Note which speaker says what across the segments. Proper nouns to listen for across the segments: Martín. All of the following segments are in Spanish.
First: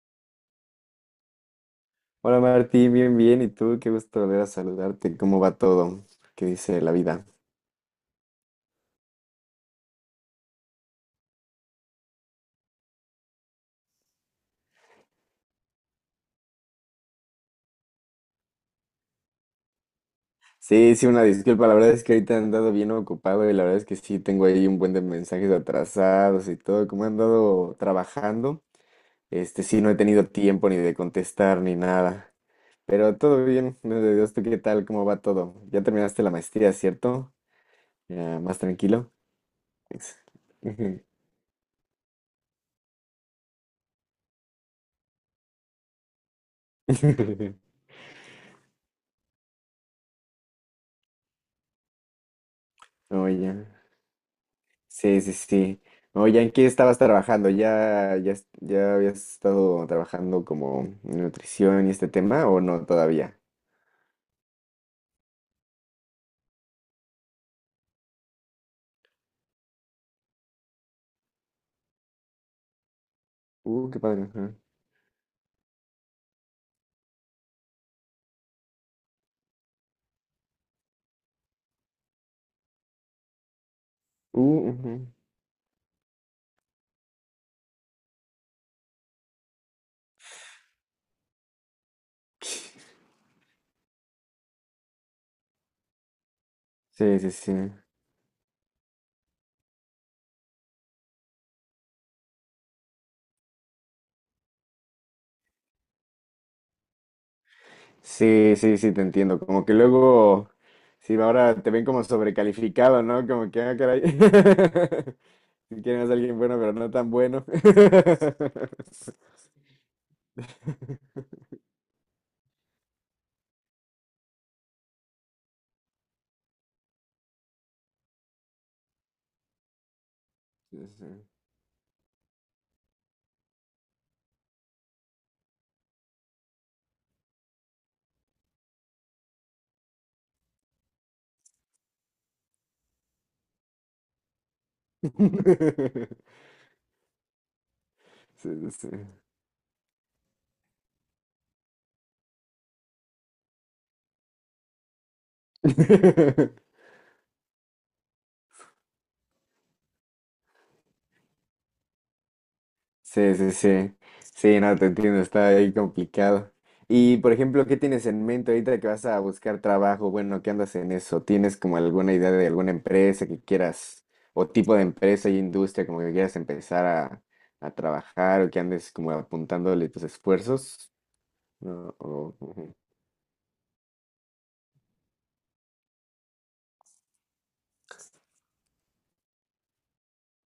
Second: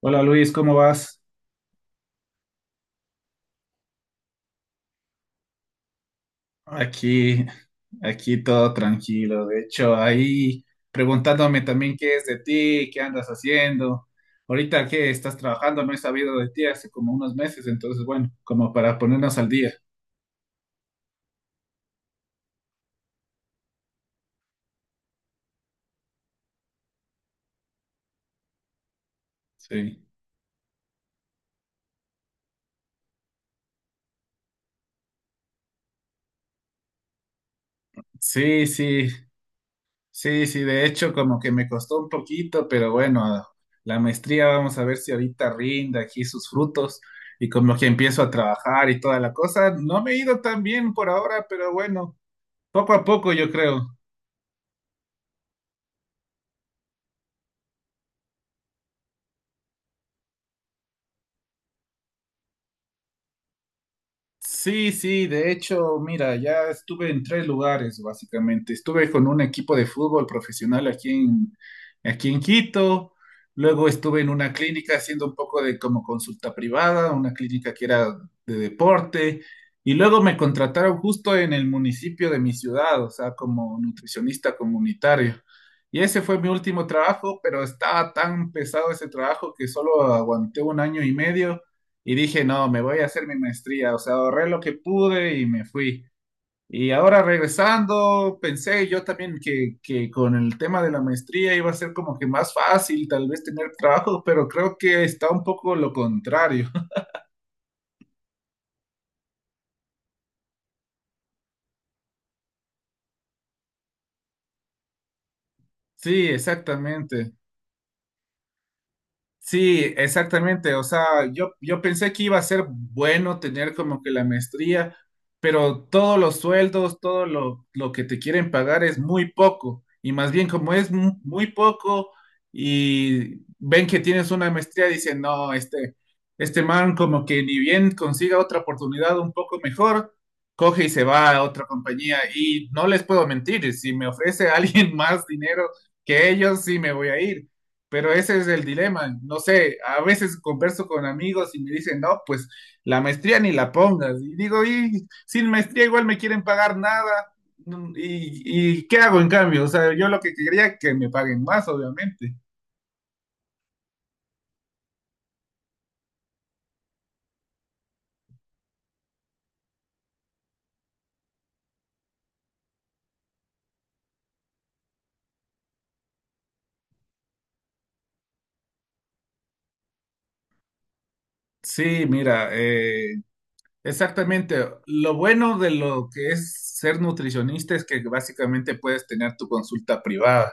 Speaker 1: Hola Luis, ¿cómo vas?
Speaker 2: Hola Martín, bien, bien. ¿Y tú? Qué gusto volver a saludarte. ¿Cómo va todo? ¿Qué dice la vida?
Speaker 1: Aquí, aquí todo tranquilo. De hecho, ahí preguntándome también qué es de ti, qué andas haciendo. Ahorita que estás trabajando, no he sabido de ti hace como unos meses, entonces bueno, como para ponernos al día.
Speaker 2: Sí, sí, una disculpa. La verdad es que ahorita he andado bien ocupado y la verdad es que sí tengo ahí un buen de mensajes atrasados y todo. Como he andado trabajando, este sí no he
Speaker 1: Sí.
Speaker 2: tenido tiempo ni de contestar ni nada. Pero todo bien, gracias a Dios. ¿Tú qué tal? ¿Cómo va todo? Ya terminaste la maestría, ¿cierto? Ya, más
Speaker 1: Sí, sí,
Speaker 2: tranquilo. Ex-
Speaker 1: sí, sí, de hecho como que me costó un poquito, pero bueno, la maestría vamos a ver si ahorita rinde aquí sus frutos y
Speaker 2: Ujú.
Speaker 1: como que empiezo a trabajar y toda la cosa. No me he ido tan bien por ahora, pero bueno. Poco a
Speaker 2: Oh,
Speaker 1: poco, yo creo.
Speaker 2: sí, sí, sí. Oye, ¿en qué estabas trabajando? ¿ Ya habías estado trabajando como en nutrición y este tema o no todavía?
Speaker 1: Sí, sí, de hecho, mira, ya estuve en tres lugares, básicamente. Estuve con un equipo de fútbol profesional aquí en Quito. Luego
Speaker 2: Qué
Speaker 1: estuve
Speaker 2: padre.
Speaker 1: en una
Speaker 2: Ajá.
Speaker 1: clínica haciendo un poco de como consulta privada, una clínica que era de deporte. Y luego me contrataron justo en el municipio de mi ciudad, o sea, como nutricionista
Speaker 2: Ujú.
Speaker 1: comunitario. Y ese fue mi último trabajo, pero estaba tan pesado ese trabajo que solo aguanté un año y medio. Y dije, no, me voy a hacer mi maestría, o sea, ahorré lo que pude y me fui. Y
Speaker 2: Sí,
Speaker 1: ahora
Speaker 2: sí, sí.
Speaker 1: regresando, pensé yo también que con el tema de la maestría iba a ser como que más fácil tal vez tener trabajo, pero creo que está un poco lo contrario.
Speaker 2: Sí, sí, sí, te entiendo. Como que luego, sí, ahora te ven como sobrecalificado, ¿no? Como que, ah, caray. Si quieres a
Speaker 1: Sí,
Speaker 2: alguien bueno, pero no tan
Speaker 1: exactamente.
Speaker 2: bueno.
Speaker 1: Sí, exactamente. O sea, yo pensé que iba a ser bueno tener como que la maestría, pero todos los sueldos, todo lo que te quieren pagar es muy poco. Y más bien como
Speaker 2: Sí,
Speaker 1: es
Speaker 2: sí.
Speaker 1: muy poco y ven que tienes una maestría, dicen, no, este man como que ni bien consiga otra oportunidad un poco mejor, coge y se va a otra compañía. Y no les puedo mentir, si me ofrece alguien más dinero que ellos, sí me voy a ir. Pero ese es
Speaker 2: Sí,
Speaker 1: el
Speaker 2: sí,
Speaker 1: dilema. No sé, a veces converso con amigos y me dicen, no, pues la maestría ni la pongas. Y digo, y sin
Speaker 2: sí.
Speaker 1: maestría igual me quieren pagar nada. ¿Y qué hago en cambio? O sea, yo lo que quería es que me paguen más, obviamente.
Speaker 2: Sí, sí, sí. Sí, no, te entiendo, está ahí complicado. Y, por ejemplo, ¿qué tienes en mente ahorita que vas a buscar trabajo? Bueno, ¿qué andas en eso? ¿Tienes como alguna idea de alguna empresa que quieras, o tipo de empresa y industria como que quieras empezar a trabajar o que andes como apuntándole tus esfuerzos? No,
Speaker 1: Sí, mira,
Speaker 2: ujú,
Speaker 1: exactamente. Lo bueno de lo que es ser nutricionista es que básicamente puedes tener tu consulta privada,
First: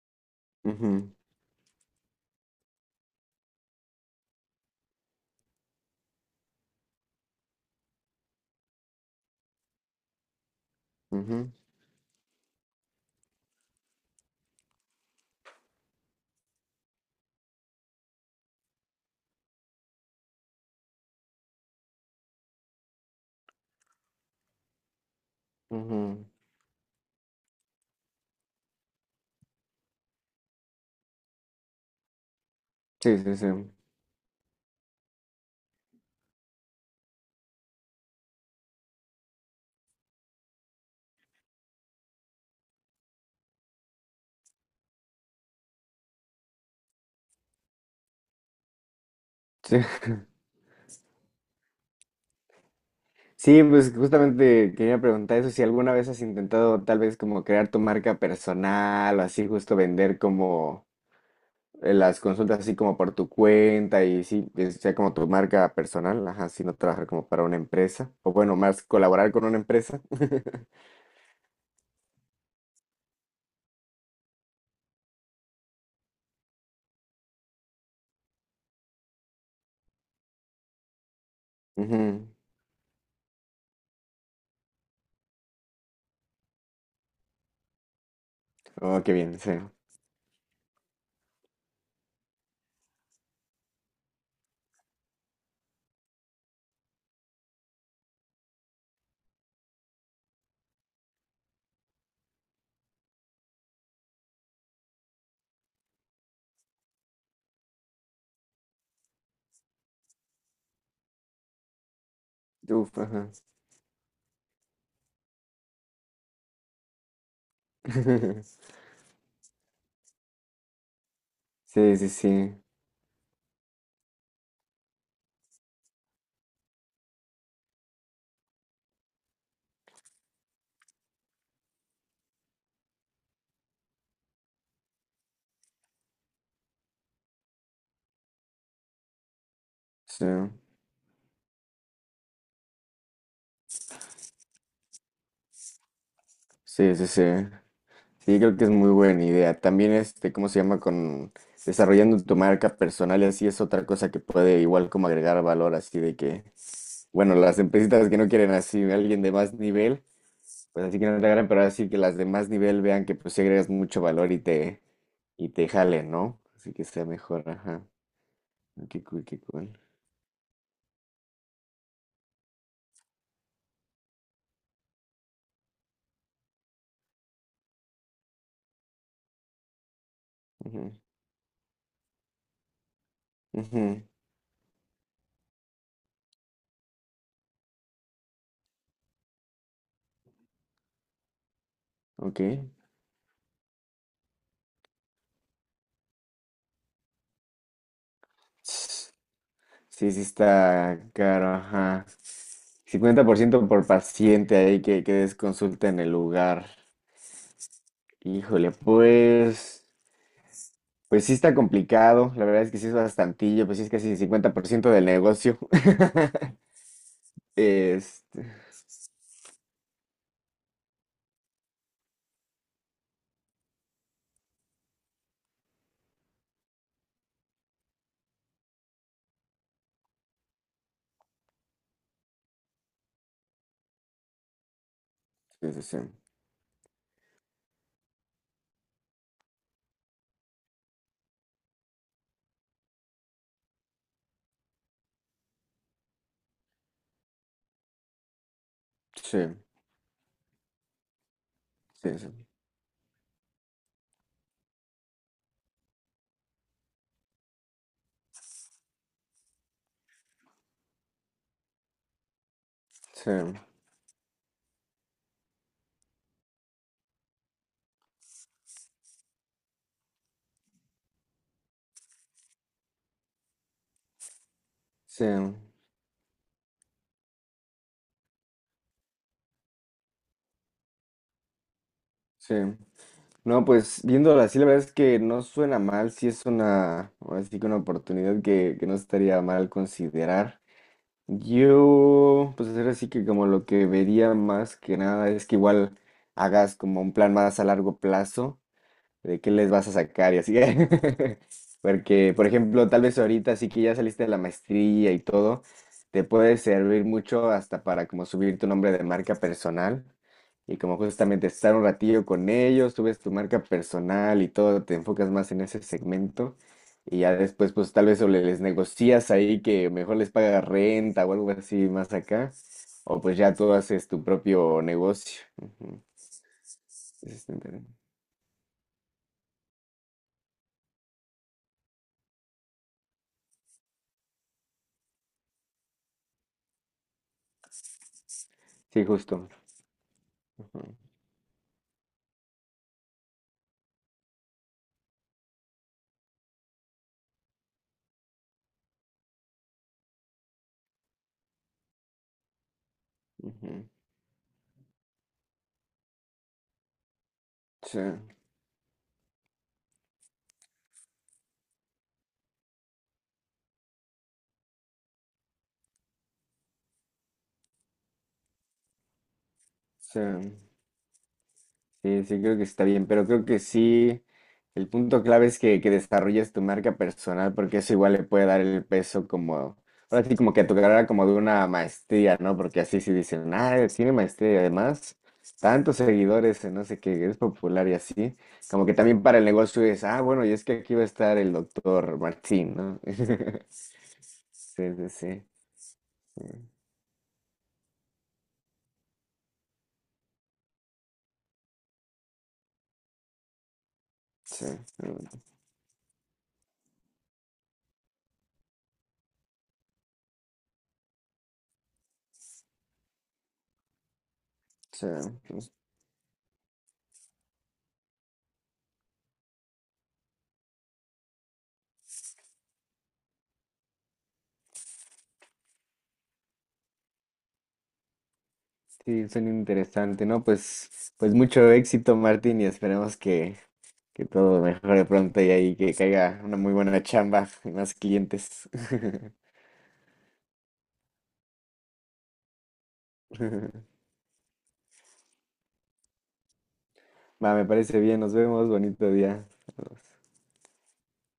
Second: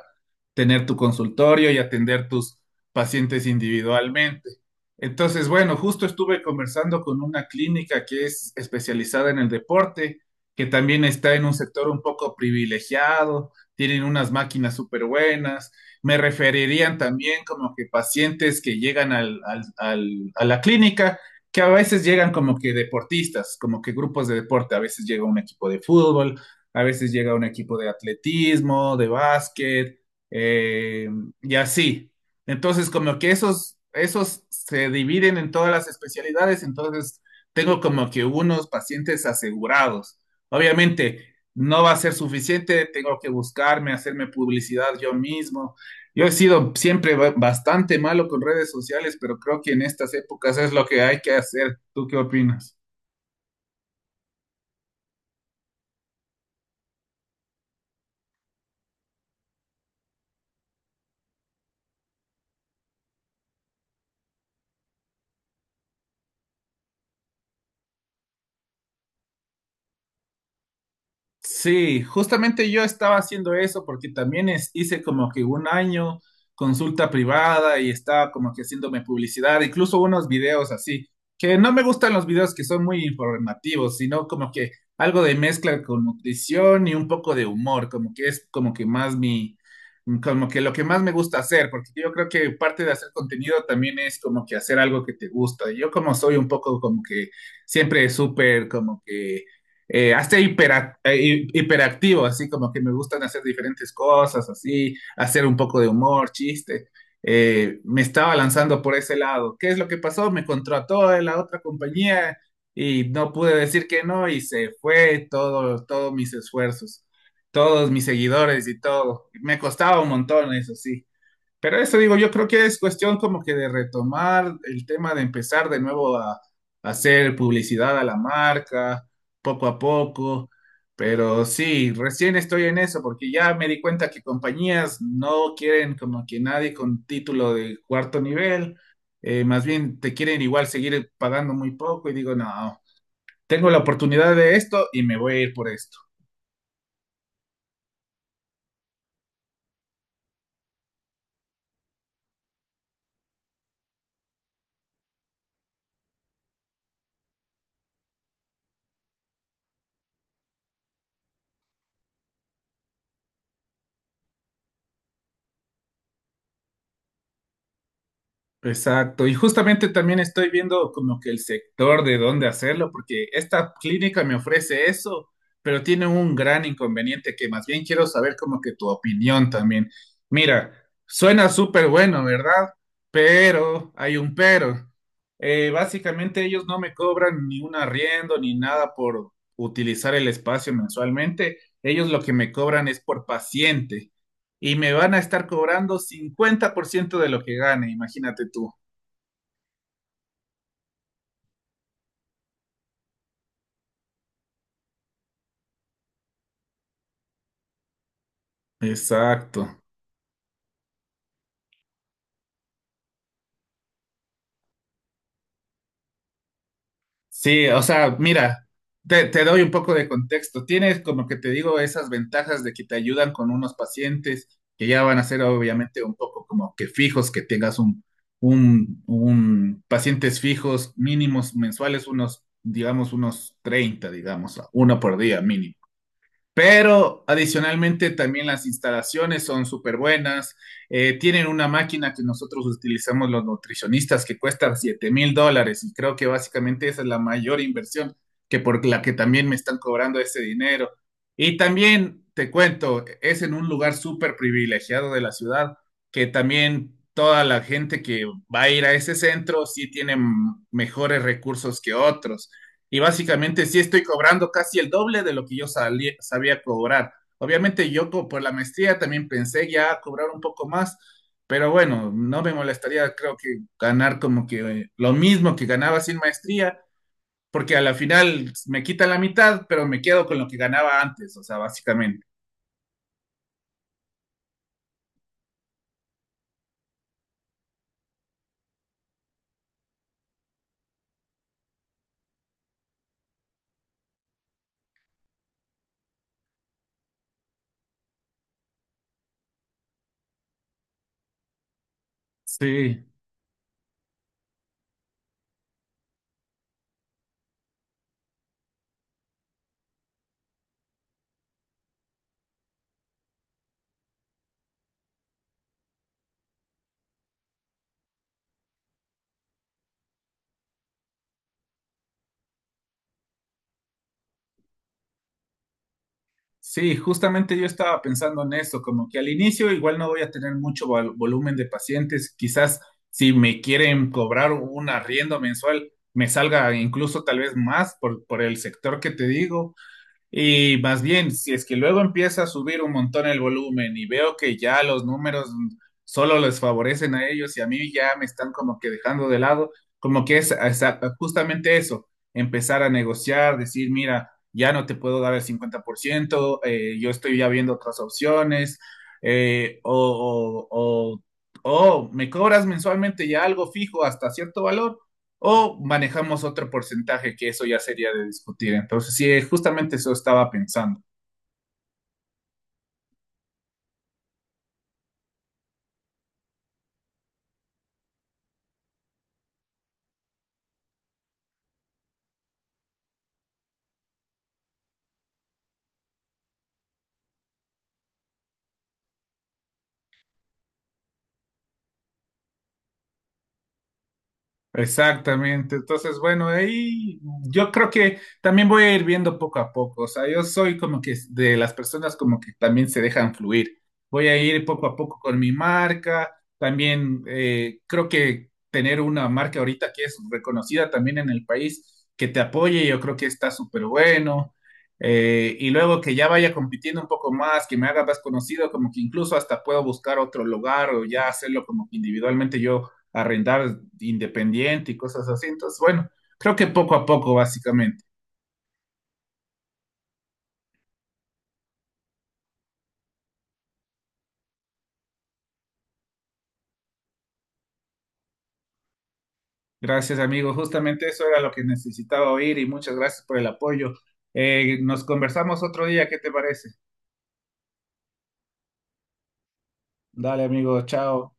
Speaker 1: tener tu
Speaker 2: ujú,
Speaker 1: consultorio y atender tus pacientes individualmente. Entonces, bueno, justo estuve conversando con una clínica que es especializada en el deporte, que también está en
Speaker 2: ujú,
Speaker 1: un sector un poco privilegiado, tienen unas máquinas súper buenas. Me referirían también como que pacientes que llegan a la clínica que a veces llegan como que deportistas, como que grupos de deporte, a veces llega un equipo de
Speaker 2: ujú.
Speaker 1: fútbol, a veces llega un equipo de atletismo, de básquet, eh, y así. Entonces, como
Speaker 2: Sí,
Speaker 1: que
Speaker 2: sí, sí.
Speaker 1: esos se dividen en todas las especialidades, entonces tengo como que unos pacientes asegurados. Obviamente, no va a ser suficiente, tengo que buscarme, hacerme publicidad yo mismo. Yo he sido siempre bastante malo con redes sociales, pero creo que
Speaker 2: Sí.
Speaker 1: en estas épocas es lo que hay que hacer. ¿Tú qué opinas?
Speaker 2: Sí, pues justamente quería preguntar eso, si alguna vez has intentado tal vez como crear tu marca personal o así justo vender como las consultas así como por tu cuenta y sí, que sea como tu marca personal, ajá, si no trabajar como para una empresa o bueno, más colaborar con una empresa.
Speaker 1: Sí, justamente yo estaba haciendo eso porque también hice como que un año consulta privada y estaba como que haciéndome publicidad, incluso unos videos así, que no me gustan los
Speaker 2: Ujú.
Speaker 1: videos que son muy informativos, sino como que algo de mezcla con nutrición y un poco de humor, como que es como que
Speaker 2: Oh, qué
Speaker 1: más
Speaker 2: bien, sí.
Speaker 1: mi, como que lo que más me gusta hacer, porque yo creo que parte de hacer contenido también es como que hacer algo que te gusta. Yo como soy un poco como que siempre súper como que hasta hiperactivo, así como que me gustan hacer diferentes cosas, así, hacer un poco de humor, chiste. Me estaba lanzando por ese lado. ¿Qué es lo que pasó? Me contrató en la otra compañía
Speaker 2: Uf,
Speaker 1: y
Speaker 2: ajá.
Speaker 1: no pude decir que no y se fue todo, todos mis esfuerzos, todos mis seguidores y todo. Me costaba un montón, eso sí. Pero
Speaker 2: Sí,
Speaker 1: eso
Speaker 2: sí,
Speaker 1: digo, yo creo
Speaker 2: sí.
Speaker 1: que es cuestión como que de retomar el tema de empezar de nuevo a hacer publicidad a la marca, poco a poco. Pero sí, recién estoy en eso porque ya me di cuenta que compañías no quieren como que nadie con título de cuarto nivel, más bien te
Speaker 2: Sí,
Speaker 1: quieren igual seguir pagando muy poco y digo, no, tengo la oportunidad de esto y me voy a ir por esto.
Speaker 2: sí, sí, sí. Sí, creo que es muy buena idea. También este, ¿cómo se llama? Con desarrollando tu marca personal y así es otra cosa que puede igual como agregar valor, así de que, bueno, las empresitas que no quieren así alguien de más nivel, pues así que no te agarren, pero así que las de más nivel vean que pues sí agregas mucho valor y y te jalen, ¿no? Así que sea mejor, ajá. Qué cool,
Speaker 1: Exacto, y
Speaker 2: qué cool.
Speaker 1: justamente también estoy viendo como que el sector de dónde hacerlo, porque esta clínica me ofrece eso, pero tiene un gran inconveniente que más bien quiero saber como que tu opinión también. Mira,
Speaker 2: Ujú,
Speaker 1: suena súper bueno, ¿verdad? Pero
Speaker 2: ujú,
Speaker 1: hay un pero. Básicamente ellos no me cobran ni un arriendo ni nada por utilizar el espacio mensualmente. Ellos lo que
Speaker 2: ok.
Speaker 1: me cobran es por paciente y me van a estar cobrando 50% de lo que gane, imagínate tú.
Speaker 2: Sí, sí está caro, ajá. 50% por paciente ahí que des consulta en el lugar. Híjole,
Speaker 1: Exacto.
Speaker 2: pues, pues sí está complicado. La verdad es que sí es bastantillo, pues sí es casi el 50% del negocio.
Speaker 1: Sí, o sea,
Speaker 2: Este,
Speaker 1: mira, te doy un poco de contexto. Tienes, como que te digo, esas ventajas de que te ayudan con unos pacientes que ya van a ser obviamente un poco como que fijos, que tengas un, pacientes fijos mínimos mensuales, unos, digamos, unos 30, digamos, uno por día
Speaker 2: sí,
Speaker 1: mínimo.
Speaker 2: sí, sí,
Speaker 1: Pero adicionalmente también las instalaciones son súper buenas. Tienen una máquina que nosotros utilizamos los nutricionistas que cuesta $7.000 y creo que básicamente esa es la mayor inversión que por la que
Speaker 2: sí,
Speaker 1: también me están cobrando ese dinero. Y
Speaker 2: sí,
Speaker 1: también
Speaker 2: sí,
Speaker 1: te cuento, es en un lugar súper privilegiado de la ciudad que también toda la gente que va a ir a ese centro sí tiene mejores recursos que otros. Y
Speaker 2: sí,
Speaker 1: básicamente sí estoy cobrando casi el doble de lo que yo sabía cobrar. Obviamente yo por la maestría también pensé ya cobrar un poco más, pero bueno, no me molestaría creo que ganar como que lo
Speaker 2: sí.
Speaker 1: mismo que ganaba sin maestría, porque a la final me quita la mitad, pero me quedo con lo que ganaba antes, o sea, básicamente.
Speaker 2: Sí. No, pues viéndolo así, la verdad es que no suena mal. Sí es una, ahora sí que una oportunidad que no estaría mal considerar. Yo, pues ahora sí que como lo que vería más que nada es que igual hagas como un plan más a largo plazo de qué les vas a sacar y así. Porque, por ejemplo, tal
Speaker 1: Sí.
Speaker 2: vez ahorita sí que ya saliste de la maestría y todo, te puede servir mucho hasta para como subir tu nombre de marca personal y como justamente estar un ratillo con ellos, subes tu marca personal y todo, te enfocas más en ese segmento y ya después pues tal vez o les negocias ahí que mejor les paga renta o algo así más acá. O pues ya tú haces tu propio negocio. Ujú.
Speaker 1: Sí,
Speaker 2: Ese está
Speaker 1: justamente yo
Speaker 2: interesante.
Speaker 1: estaba pensando en eso, como que al inicio igual no voy a tener mucho volumen de pacientes, quizás si me quieren cobrar un arriendo mensual, me salga incluso tal vez más por el sector
Speaker 2: Sí,
Speaker 1: que te
Speaker 2: justo.
Speaker 1: digo, y
Speaker 2: Ujú,
Speaker 1: más bien, si es que luego empieza a subir un montón el volumen y veo que ya los números solo les favorecen a ellos y a mí ya me están como que dejando de lado, como que es justamente eso, empezar a negociar,
Speaker 2: ujú.
Speaker 1: decir, mira, ya no te puedo dar el 50%, yo estoy ya viendo otras
Speaker 2: Sí,
Speaker 1: opciones, eh, o, o, o o me cobras mensualmente ya algo fijo hasta cierto valor o manejamos otro porcentaje que eso ya sería de discutir. Entonces, sí, justamente eso
Speaker 2: sí,
Speaker 1: estaba pensando.
Speaker 2: sí, creo que está bien, pero creo que sí, el punto clave es que desarrolles tu marca personal, porque eso igual le puede dar el peso como, ahora sí, como que a tu carrera como de una maestría, ¿no? Porque así sí dicen, ah, tiene maestría y además tantos seguidores, en no sé qué, es popular y así, como que también para el negocio es, ah, bueno, y es que aquí va a estar el doctor Martín, ¿no? Sí, sí, sí,
Speaker 1: Exactamente. Entonces, bueno, ahí yo creo que también voy a ir viendo poco a poco. O sea, yo soy como que de las personas como que también se dejan fluir. Voy a ir
Speaker 2: sí,
Speaker 1: poco a poco con mi marca. También creo que tener una marca ahorita que es reconocida también en el país, que te apoye, yo creo que está súper bueno.
Speaker 2: sí,
Speaker 1: Y
Speaker 2: sí,
Speaker 1: luego que ya vaya compitiendo un poco más, que me haga más conocido, como que incluso hasta puedo buscar otro lugar o ya hacerlo como que individualmente yo a rentar independiente y cosas así. Entonces, bueno, creo que poco a poco, básicamente.
Speaker 2: sí, suena interesante, ¿no? Pues, pues mucho éxito, Martín, y esperemos que todo mejore pronto y ahí que caiga una muy buena chamba y más clientes.
Speaker 1: Gracias, amigo. Justamente eso era lo que necesitaba oír y muchas gracias por el apoyo. Nos conversamos otro día, ¿qué te parece?
Speaker 2: Va, me parece bien, nos vemos, bonito día.
Speaker 1: Dale, amigo, chao.